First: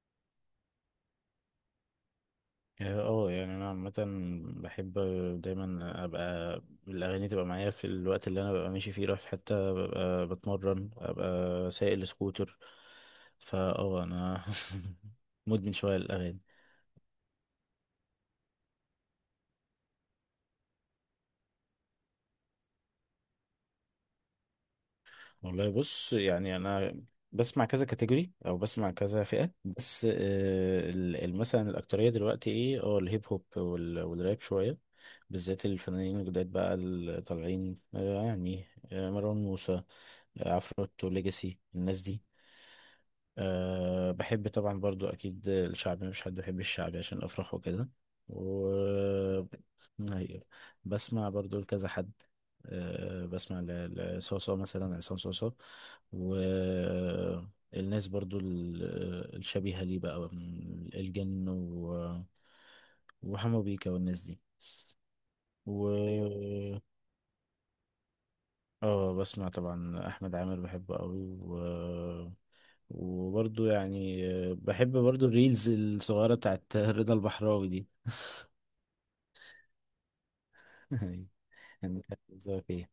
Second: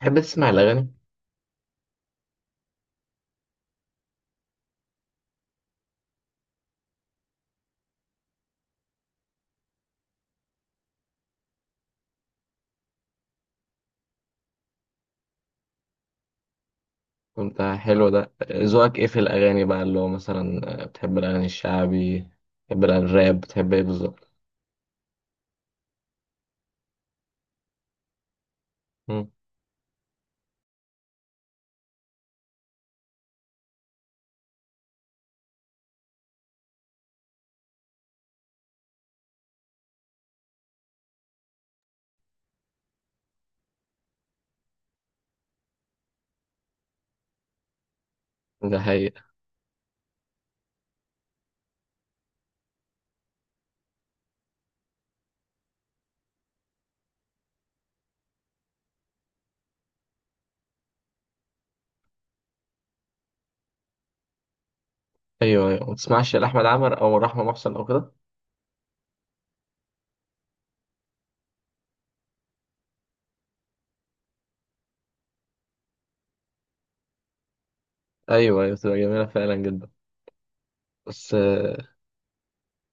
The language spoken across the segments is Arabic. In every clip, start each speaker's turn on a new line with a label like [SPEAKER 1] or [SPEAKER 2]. [SPEAKER 1] تحب تسمع الأغاني؟
[SPEAKER 2] اه يعني انا عامة بحب دايما ابقى الاغاني تبقى معايا في الوقت اللي انا ببقى ماشي فيه رايح في حتة ببقى بتمرن ابقى سايق السكوتر. فا انا مدمن شوية الاغاني.
[SPEAKER 1] كنت حلو ده. ذوقك إيه في الأغاني بقى اللي هو مثلا بتحب الأغاني الشعبي؟ بتحب الراب؟ بتحب إيه بالظبط؟
[SPEAKER 2] والله بص يعني انا بسمع كذا كاتيجوري او بسمع كذا
[SPEAKER 1] مم.
[SPEAKER 2] فئه بس مثلا الاكتريه دلوقتي ايه الهيب هوب والراب شويه، بالذات الفنانين الجداد بقى اللي طالعين يعني مروان موسى، عفروتو، ليجاسي، الناس دي. أه بحب طبعا برضو أكيد الشعبي، مش حد بيحب الشعبي عشان أفرح وكده. و
[SPEAKER 1] ده حقيقة.
[SPEAKER 2] أيوة. بسمع برضو لكذا حد. أه بسمع لصوصو مثلا عصام صوصو والناس برضو الشبيهة ليه بقى من الجن و... وحمو بيكا والناس دي.
[SPEAKER 1] أيوه
[SPEAKER 2] و
[SPEAKER 1] أيوه، ما تسمعش لأحمد
[SPEAKER 2] ايوه،
[SPEAKER 1] عمر أو رحمة محسن أو كده؟
[SPEAKER 2] اه بسمع طبعا أحمد عامر بحبه قوي. وبرضو يعني بحب برضو الريلز الصغيرة بتاعت رضا البحراوي دي
[SPEAKER 1] أيوه أيوه، بتبقى جميلة فعلا جدا.
[SPEAKER 2] أيوة.
[SPEAKER 1] بس
[SPEAKER 2] يعني كانت بتظهر فيها.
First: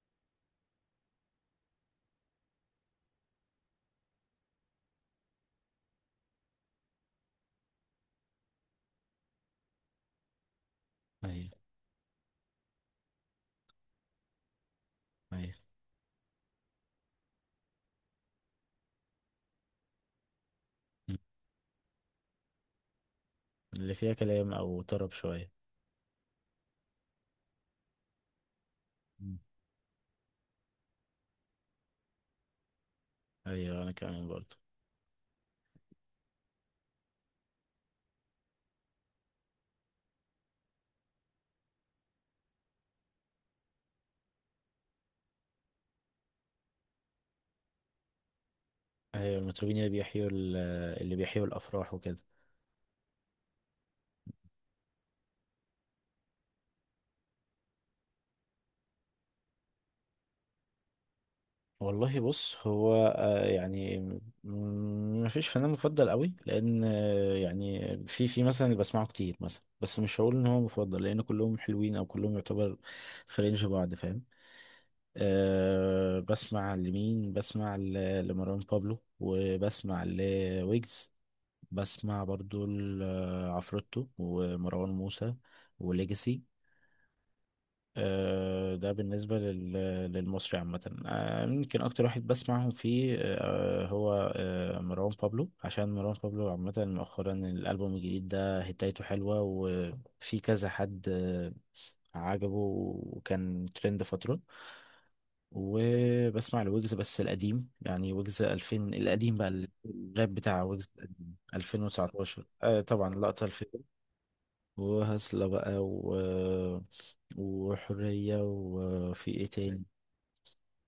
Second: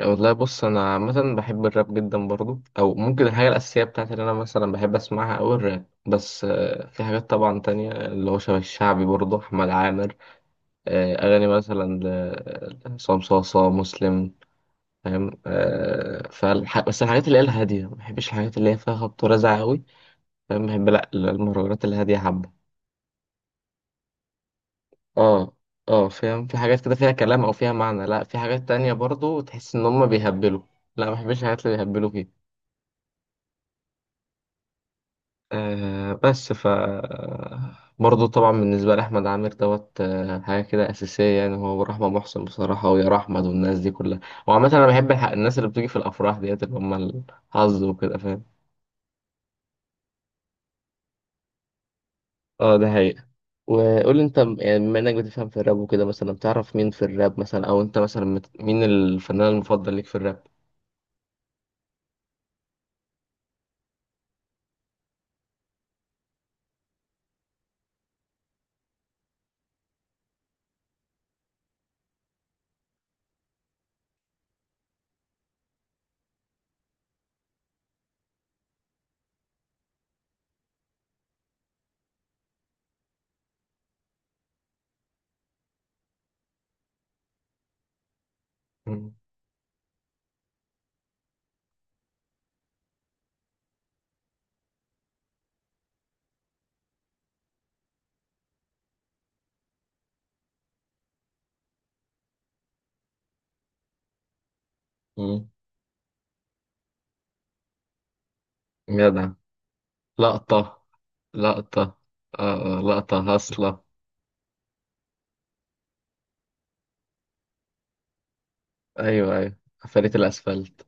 [SPEAKER 1] والله بص، أنا عامة بحب الراب جدا برضو، أو ممكن الحاجة الأساسية بتاعتي اللي أنا مثلا بحب أسمعها أوي الراب. بس في حاجات طبعا تانية اللي هو شبه الشعبي، برضو أحمد عامر. أغاني
[SPEAKER 2] ايوه
[SPEAKER 1] مثلا لعصام صاصا مسلم. فاهم
[SPEAKER 2] ايوه.
[SPEAKER 1] آه؟ بس الحاجات اللي هي الهادية، ما بحبش الحاجات اللي هي فيها خبط ورزع قوي. فاهم؟ بحب لا
[SPEAKER 2] م.
[SPEAKER 1] المهرجانات الهادية حبة.
[SPEAKER 2] اللي فيها كلام او طرب شوية.
[SPEAKER 1] اه اه، فاهم؟ في حاجات كده فيها كلام او فيها معنى، لا في حاجات تانية
[SPEAKER 2] م.
[SPEAKER 1] برضو تحس ان هم بيهبلوا. لا ما بحبش الحاجات اللي بيهبلوا فيها.
[SPEAKER 2] ايوه انا كمان برضو.
[SPEAKER 1] آه بس ف برضه طبعا بالنسبة لأحمد عامر دوت حاجة كده أساسية. يعني هو ورحمة محسن بصراحة ويا أحمد والناس دي كلها. وعامة أنا بحب الناس اللي بتيجي في الأفراح ديت، اللي هم الحظ وكده، فاهم.
[SPEAKER 2] ايوه المطربين اللي بيحيوا اللي بيحيوا الافراح وكده.
[SPEAKER 1] اه، ده حقيقي. وقول لي انت يعني بما انك بتفهم في الراب وكده، مثلا بتعرف مين في الراب مثلا، او انت مثلا مين الفنان المفضل ليك في الراب؟
[SPEAKER 2] والله بص، هو يعني ما فيش فنان مفضل قوي، لان يعني في مثلا اللي بسمعه كتير مثلا، بس مش هقول ان هو مفضل لان كلهم حلوين او كلهم يعتبر في رينج بعض، فاهم. أه بسمع لمين، بسمع لمروان بابلو وبسمع لويجز. بسمع برضو لعفروتو ومروان موسى وليجاسي. أه ده
[SPEAKER 1] مم.
[SPEAKER 2] بالنسبة للمصري عامة. أه ممكن أكتر واحد بسمعهم فيه أه هو أه مروان بابلو، عشان مروان بابلو عامة مؤخرا الألبوم الجديد ده هتايته حلوة وفي كذا حد عجبه وكان ترند فترة.
[SPEAKER 1] مم.
[SPEAKER 2] وبسمع لويجز بس القديم يعني، ويجز 2000
[SPEAKER 1] جدع.
[SPEAKER 2] القديم بقى، الراب بتاع
[SPEAKER 1] لقطة.
[SPEAKER 2] ويجز القديم،
[SPEAKER 1] لقطة.
[SPEAKER 2] 2019
[SPEAKER 1] آه آه،
[SPEAKER 2] آه طبعا
[SPEAKER 1] لقطة
[SPEAKER 2] لقطة الفيلم
[SPEAKER 1] هاصلة.
[SPEAKER 2] وهسلة بقى و... وحرية، وفي
[SPEAKER 1] ايوه
[SPEAKER 2] ايه
[SPEAKER 1] ايوه،
[SPEAKER 2] تاني.
[SPEAKER 1] فريق الاسفلت.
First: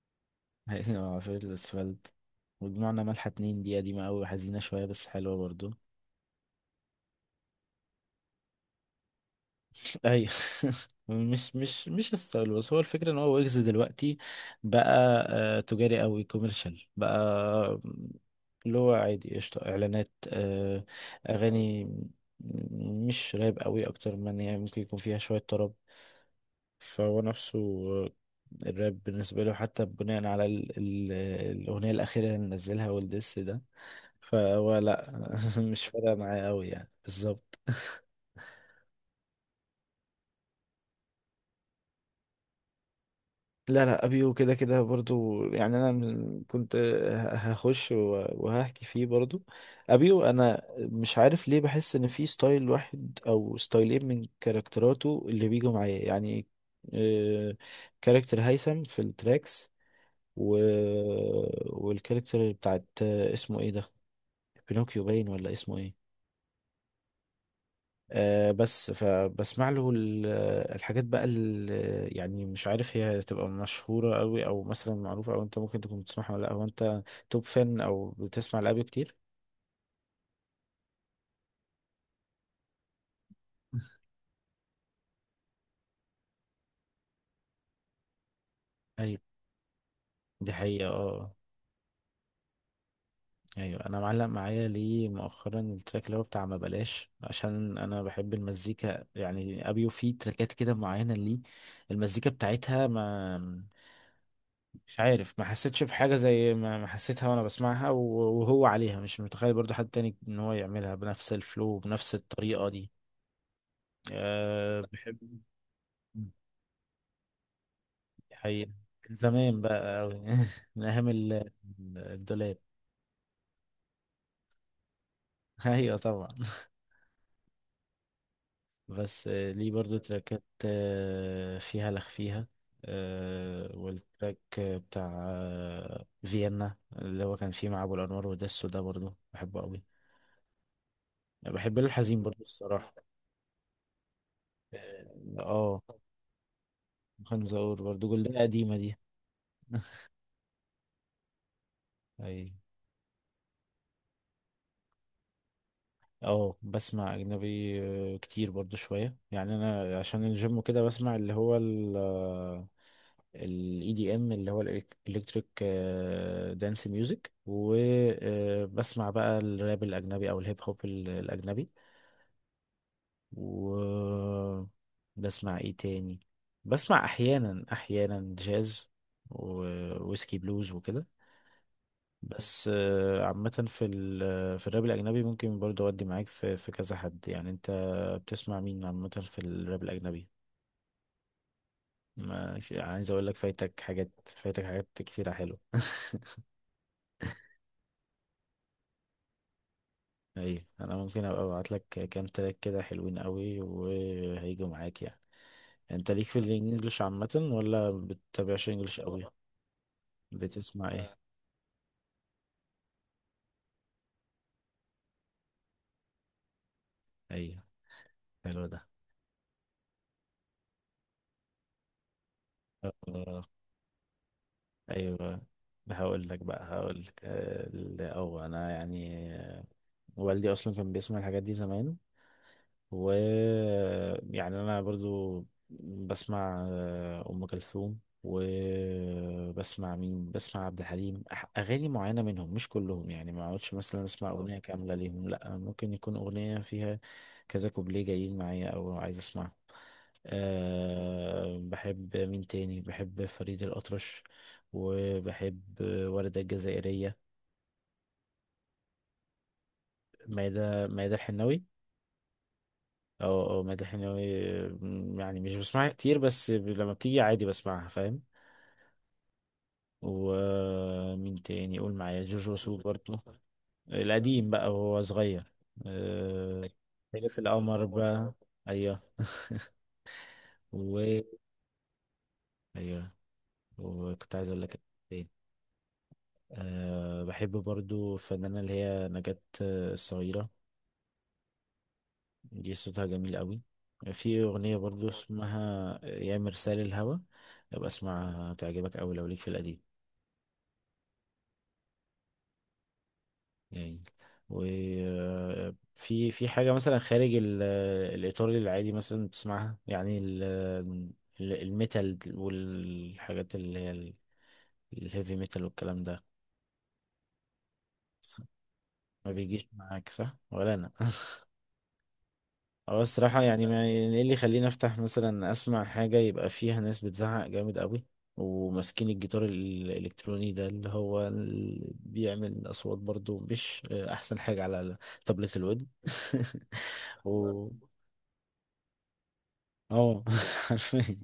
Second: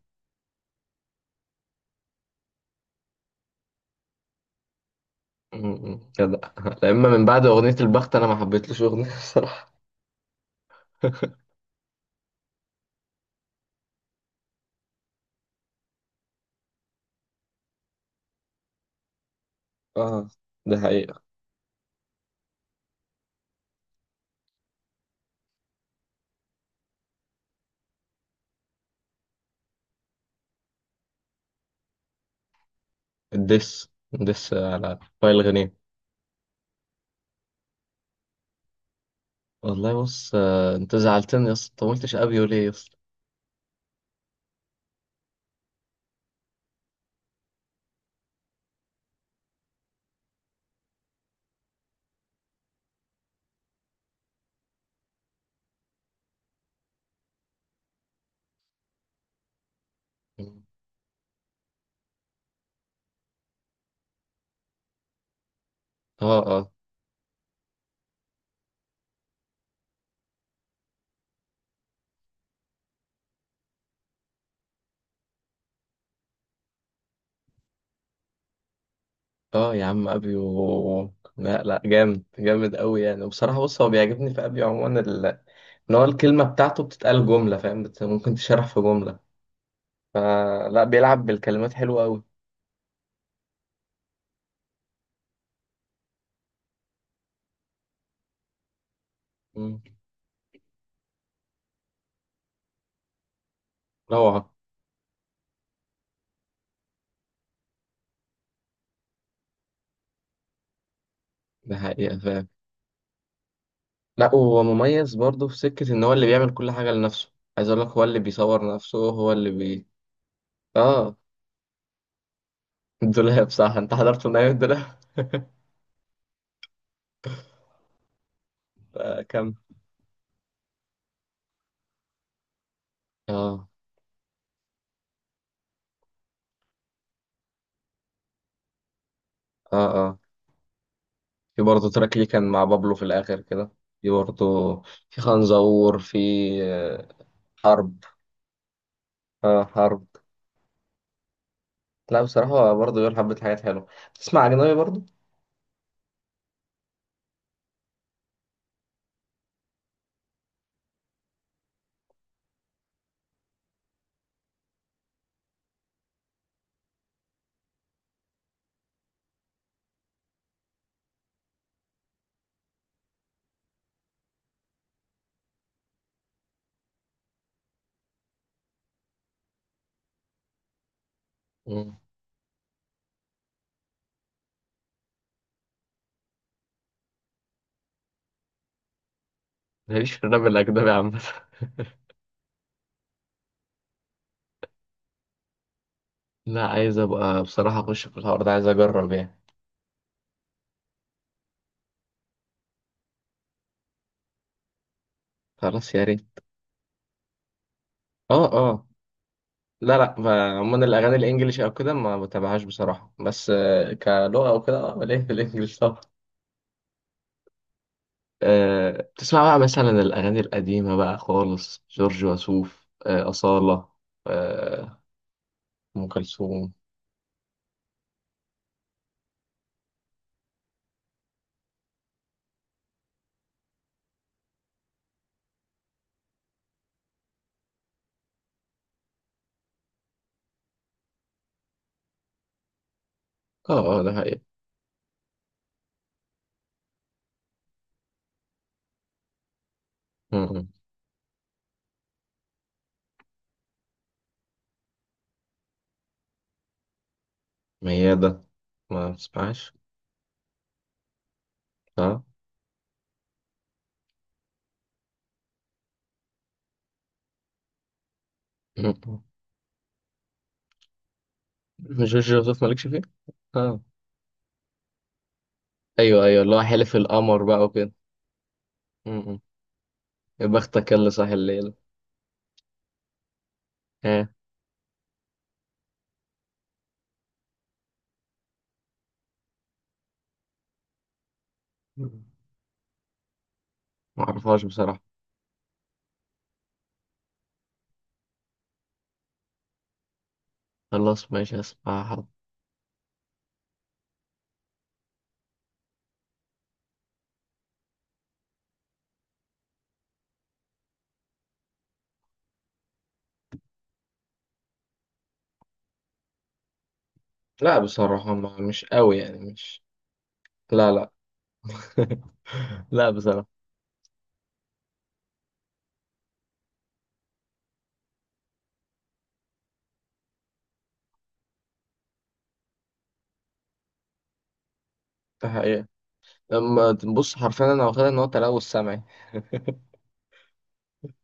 [SPEAKER 2] في الاسفلت وجمعنا ملحة اتنين دي قديمة أوي وحزينة شوية بس حلوة برضو.
[SPEAKER 1] جدع لما من بعد اغنية البخت انا ما حبيتلوش اغنية بصراحة.
[SPEAKER 2] اي مش ستايل، بس هو الفكره ان هو ويجز دلوقتي بقى تجاري قوي، كوميرشال بقى، اللي هو عادي قشطه اعلانات،
[SPEAKER 1] اه، ده حقيقة.
[SPEAKER 2] اغاني مش راب قوي اكتر من، يعني ممكن يكون فيها شويه طرب. فهو نفسه آه، الراب بالنسبه له حتى، بناء على ال الاغنيه الاخيره اللي نزلها والدس ده،
[SPEAKER 1] الدس. الدس
[SPEAKER 2] فهو
[SPEAKER 1] على
[SPEAKER 2] لا
[SPEAKER 1] فايل غنيم.
[SPEAKER 2] مش فارقه معايا قوي يعني بالظبط.
[SPEAKER 1] والله بص انت زعلتني يا اسطى، انت ما قلتش ابيو ليه يا اسطى.
[SPEAKER 2] لا لا، ابيو كده كده برضو يعني، انا كنت هخش وهحكي فيه برضو. ابيو انا مش عارف ليه، بحس ان في ستايل واحد او ستايلين من كاركتراته اللي بيجوا معايا يعني، آه، كاركتر هيثم في التراكس و... والكاركتر بتاعت اسمه ايه ده، بينوكيو باين ولا اسمه ايه.
[SPEAKER 1] اه اه.
[SPEAKER 2] بس فبسمع له الحاجات بقى اللي، يعني مش عارف هي تبقى مشهورة قوي او مثلا معروفة، او انت ممكن تكون بتسمعها ولا لا، هو انت توب فان او بتسمع لأبيو كتير؟
[SPEAKER 1] اه يا عم، ابيو لا لا، جامد جامد قوي يعني. وبصراحه بص، هو بيعجبني في ابيو عموما ان هو الكلمه بتاعته بتتقال جمله، فاهم؟ ممكن تشرح في جمله،
[SPEAKER 2] ايوه دي
[SPEAKER 1] فلا
[SPEAKER 2] حقيقة
[SPEAKER 1] بيلعب
[SPEAKER 2] اه.
[SPEAKER 1] بالكلمات حلوه قوي.
[SPEAKER 2] ايوه انا معلق معايا ليه مؤخرا التراك اللي هو بتاع ما بلاش، عشان انا بحب المزيكا يعني،
[SPEAKER 1] مم.
[SPEAKER 2] ابيو فيه تراكات كده معينة ليه المزيكا بتاعتها، ما
[SPEAKER 1] روعه.
[SPEAKER 2] مش عارف ما حسيتش بحاجة زي ما حسيتها وانا بسمعها، وهو عليها مش متخيل برضو حد تاني ان هو يعملها بنفس
[SPEAKER 1] ده
[SPEAKER 2] الفلو بنفس
[SPEAKER 1] حقيقه، فاهم.
[SPEAKER 2] الطريقة دي.
[SPEAKER 1] لا هو
[SPEAKER 2] أه
[SPEAKER 1] مميز
[SPEAKER 2] بحب.
[SPEAKER 1] برضه في سكه ان هو اللي بيعمل كل حاجه لنفسه. عايز اقول لك، هو اللي
[SPEAKER 2] حقيقة،
[SPEAKER 1] بيصور نفسه، هو اللي
[SPEAKER 2] زمان
[SPEAKER 1] بي...
[SPEAKER 2] بقى أوي من أيام
[SPEAKER 1] اه
[SPEAKER 2] الدولاب
[SPEAKER 1] الدولاب. صح، انت حضرت من ايام الدولاب
[SPEAKER 2] أيوة طبعا. بس
[SPEAKER 1] فكم.
[SPEAKER 2] ليه برضو تراكات فيها لخ فيها
[SPEAKER 1] اه
[SPEAKER 2] والتراك بتاع فيينا اللي هو كان فيه مع أبو الأنوار ودسو ده برضو بحبه
[SPEAKER 1] اه
[SPEAKER 2] أوي.
[SPEAKER 1] في
[SPEAKER 2] بحب له
[SPEAKER 1] برضه تراك
[SPEAKER 2] الحزين
[SPEAKER 1] ليه
[SPEAKER 2] برضو
[SPEAKER 1] كان مع بابلو
[SPEAKER 2] الصراحة.
[SPEAKER 1] في الآخر كده. في برضه. في
[SPEAKER 2] اه آه.
[SPEAKER 1] خنزور. في آه،
[SPEAKER 2] خنزور
[SPEAKER 1] حرب.
[SPEAKER 2] برضو جلدة قديمة دي
[SPEAKER 1] آه حرب. لا
[SPEAKER 2] اي،
[SPEAKER 1] بصراحة، هو برضه بيقول حبة حاجات حلوة. تسمع أجنبي برضه؟
[SPEAKER 2] اه بسمع اجنبي كتير برضو شوية يعني. انا عشان الجيم كده بسمع اللي هو ال الاي دي ام اللي هو الالكتريك دانس ميوزك، وبسمع بقى الراب الاجنبي او الهيب هوب الاجنبي. وبسمع ايه تاني، بسمع احيانا احيانا جاز وويسكي بلوز وكده.
[SPEAKER 1] مم.
[SPEAKER 2] بس عامة في ال في الراب الأجنبي ممكن برضه أودي معاك في كذا حد يعني. أنت بتسمع مين عامة في الراب
[SPEAKER 1] ماليش في
[SPEAKER 2] الأجنبي؟
[SPEAKER 1] الراب الأجنبي عامة.
[SPEAKER 2] ماشي عايز أقول لك فايتك حاجات، فايتك حاجات كتيرة حلوة
[SPEAKER 1] لا عايز أبقى بصراحة أخش في الحوار ده، عايز أجرب يعني.
[SPEAKER 2] أيوة أنا ممكن أبقى أبعت لك كام تراك كده حلوين قوي وهيجوا معاك يعني.
[SPEAKER 1] خلاص، يا
[SPEAKER 2] أنت ليك
[SPEAKER 1] ريت.
[SPEAKER 2] في الإنجليش عامة ولا
[SPEAKER 1] اه
[SPEAKER 2] بتتابعش
[SPEAKER 1] اه.
[SPEAKER 2] إنجليش قوي؟
[SPEAKER 1] لا لا، عموما
[SPEAKER 2] بتسمع إيه؟
[SPEAKER 1] الأغاني الإنجليش أو كده ما بتابعهاش بصراحة. بس كلغة أو كده اه ليه في الإنجليش طبعا.
[SPEAKER 2] أيوة حلو ده
[SPEAKER 1] بتسمع بقى مثلا الأغاني القديمة بقى خالص، جورج وسوف
[SPEAKER 2] آه،
[SPEAKER 1] أصالة آه،
[SPEAKER 2] أيوة.
[SPEAKER 1] أم
[SPEAKER 2] هقول لك بقى
[SPEAKER 1] كلثوم.
[SPEAKER 2] هقول لك أو أنا يعني، والدي اصلا كان بيسمع الحاجات دي زمان، و يعني انا برضو بسمع ام كلثوم، وبسمع مين، بسمع عبد الحليم، اغاني معينه منهم مش كلهم يعني، ما اقعدش
[SPEAKER 1] اه اه،
[SPEAKER 2] مثلا
[SPEAKER 1] ده
[SPEAKER 2] اسمع
[SPEAKER 1] حقيقي.
[SPEAKER 2] اغنيه كامله ليهم، لا ممكن يكون اغنيه فيها كذا كوبليه جايين معايا او عايز اسمعه.
[SPEAKER 1] م- م.
[SPEAKER 2] أه بحب مين تاني، بحب فريد الأطرش، وبحب وردة الجزائرية.
[SPEAKER 1] ميادة ما بتسمعش؟
[SPEAKER 2] مايدة الحناوي.
[SPEAKER 1] اه.
[SPEAKER 2] اه اه مادة حناوي يعني مش بسمعها كتير بس لما بتيجي عادي بسمعها فاهم.
[SPEAKER 1] م- م.
[SPEAKER 2] ومين تاني، قول معايا
[SPEAKER 1] جورج
[SPEAKER 2] جوجو
[SPEAKER 1] وسوف
[SPEAKER 2] سوب
[SPEAKER 1] مالكش فيه؟
[SPEAKER 2] برضه،
[SPEAKER 1] اه.
[SPEAKER 2] القديم بقى وهو صغير.
[SPEAKER 1] أيوه أيوه، اللي هو
[SPEAKER 2] أه...
[SPEAKER 1] حلف
[SPEAKER 2] ليلة في
[SPEAKER 1] القمر بقى
[SPEAKER 2] القمر
[SPEAKER 1] وكده.
[SPEAKER 2] بقى. ايوه.
[SPEAKER 1] م- م. يا بختك اللي
[SPEAKER 2] و
[SPEAKER 1] صاحي الليل.
[SPEAKER 2] ايوه،
[SPEAKER 1] ها؟
[SPEAKER 2] وكنت عايز اقول لك ايه. أه... بحب برضو الفنانة اللي هي نجاة الصغيرة، دي صوتها جميل قوي.
[SPEAKER 1] ما
[SPEAKER 2] في
[SPEAKER 1] أعرفهاش
[SPEAKER 2] أغنية
[SPEAKER 1] بصراحة.
[SPEAKER 2] برضو اسمها يا مرسال الهوى، ابقى اسمعها تعجبك أوي لو ليك في القديم
[SPEAKER 1] خلاص ماشي، هسمعها.
[SPEAKER 2] يعني. وفي حاجة مثلا خارج الإيطالي العادي مثلا بتسمعها يعني الميتال والحاجات اللي هي الهيفي ميتال والكلام ده؟
[SPEAKER 1] لا بصراحة، ما مش قوي
[SPEAKER 2] ما
[SPEAKER 1] يعني،
[SPEAKER 2] بيجيش
[SPEAKER 1] مش...
[SPEAKER 2] معاك صح ولا
[SPEAKER 1] لا
[SPEAKER 2] أنا؟
[SPEAKER 1] لا.
[SPEAKER 2] اه
[SPEAKER 1] لا
[SPEAKER 2] الصراحة
[SPEAKER 1] بصراحة.
[SPEAKER 2] يعني ما يعني، ايه اللي يخليني افتح مثلا اسمع حاجة يبقى فيها ناس بتزعق جامد قوي، وماسكين الجيتار الالكتروني ده اللي هو بيعمل اصوات برضو مش احسن حاجة على
[SPEAKER 1] ده
[SPEAKER 2] طبلة
[SPEAKER 1] حقيقي.
[SPEAKER 2] الودن
[SPEAKER 1] لما تبص
[SPEAKER 2] و
[SPEAKER 1] حرفيا، انا واخدها ان هو تلوث سمعي.
[SPEAKER 2] اه حرفيا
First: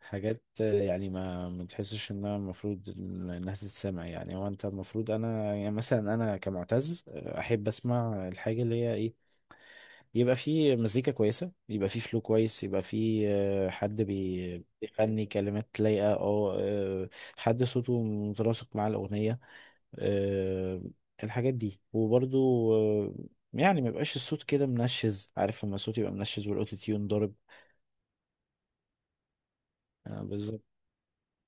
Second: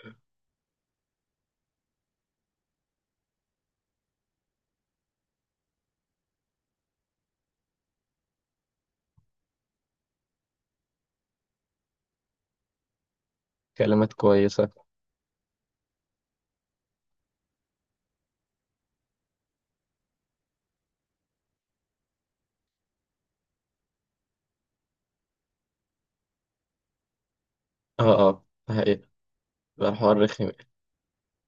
[SPEAKER 2] حاجات يعني، ما تحسش انها المفروض انها تتسمع يعني. هو انت المفروض، انا يعني مثلا انا كمعتز احب اسمع الحاجة اللي هي ايه، يبقى في مزيكا كويسة، يبقى في فلو كويس، يبقى في حد
[SPEAKER 1] كلمات كويسه.
[SPEAKER 2] بيغني كلمات لايقة، أو حد صوته متناسق مع الأغنية آه، الحاجات دي. وبرضو يعني ما يبقاش الصوت كده منشز، عارف لما الصوت يبقى منشز والأوتو تيون ضارب،
[SPEAKER 1] اه اه، ده حقيقه. بقى حوار رخم.
[SPEAKER 2] بالظبط،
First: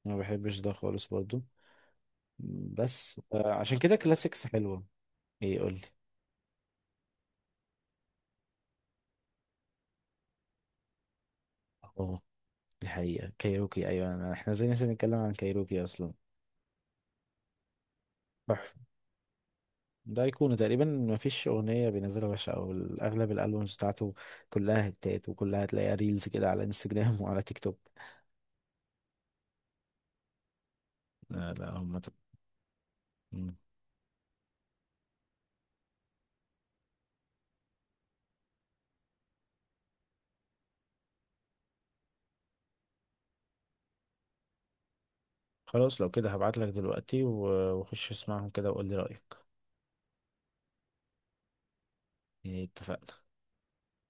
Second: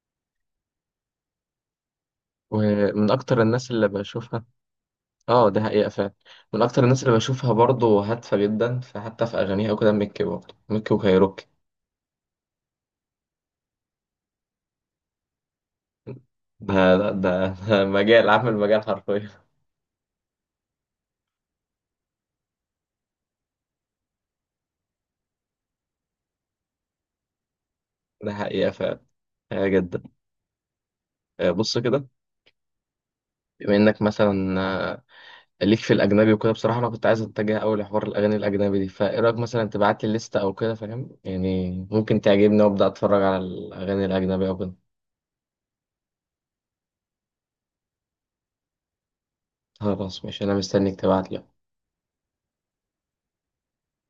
[SPEAKER 2] ما بحبش ده خالص برضو.
[SPEAKER 1] ومن
[SPEAKER 2] بس
[SPEAKER 1] اكتر الناس
[SPEAKER 2] عشان
[SPEAKER 1] اللي
[SPEAKER 2] كده
[SPEAKER 1] بشوفها.
[SPEAKER 2] كلاسيكس حلوة.
[SPEAKER 1] اه،
[SPEAKER 2] ايه
[SPEAKER 1] ده
[SPEAKER 2] قولي.
[SPEAKER 1] حقيقه فعلا. من اكتر الناس اللي بشوفها برضه هادفه جدا، فحتى في اغانيها وكده، ميكي، برضه ميكي وكايروكي.
[SPEAKER 2] اه دي حقيقة، كايروكي أيوة أنا- احنا زي ناس نتكلم عن كايروكي أصلا.
[SPEAKER 1] ده ده مجال، عامل مجال حرفيا.
[SPEAKER 2] ده أيقونة تقريبا، مفيش أغنية بينزلها وحشة، أو أغلب الألبومز بتاعته كلها هتات وكلها هتلاقيها ريلز كده على انستجرام وعلى تيك توك.
[SPEAKER 1] ده حقيقه فعلا. حقيقة جدا.
[SPEAKER 2] لا لا
[SPEAKER 1] بص
[SPEAKER 2] هم
[SPEAKER 1] كده،
[SPEAKER 2] ت- مم.
[SPEAKER 1] بما انك مثلا ليك في الاجنبي وكده، بصراحه انا كنت عايز اتجه اول لحوار الاغاني الاجنبي دي، فايه رايك مثلا تبعت لي الليسته او كده، فاهم يعني؟ ممكن تعجبني وابدا اتفرج على الاغاني الاجنبي او كده.
[SPEAKER 2] خلاص لو كده هبعتلك دلوقتي وخش اسمعهم كده وقول لي رأيك.
[SPEAKER 1] خلاص ماشي، انا مستنيك تبعت لي.
[SPEAKER 2] اتفقنا.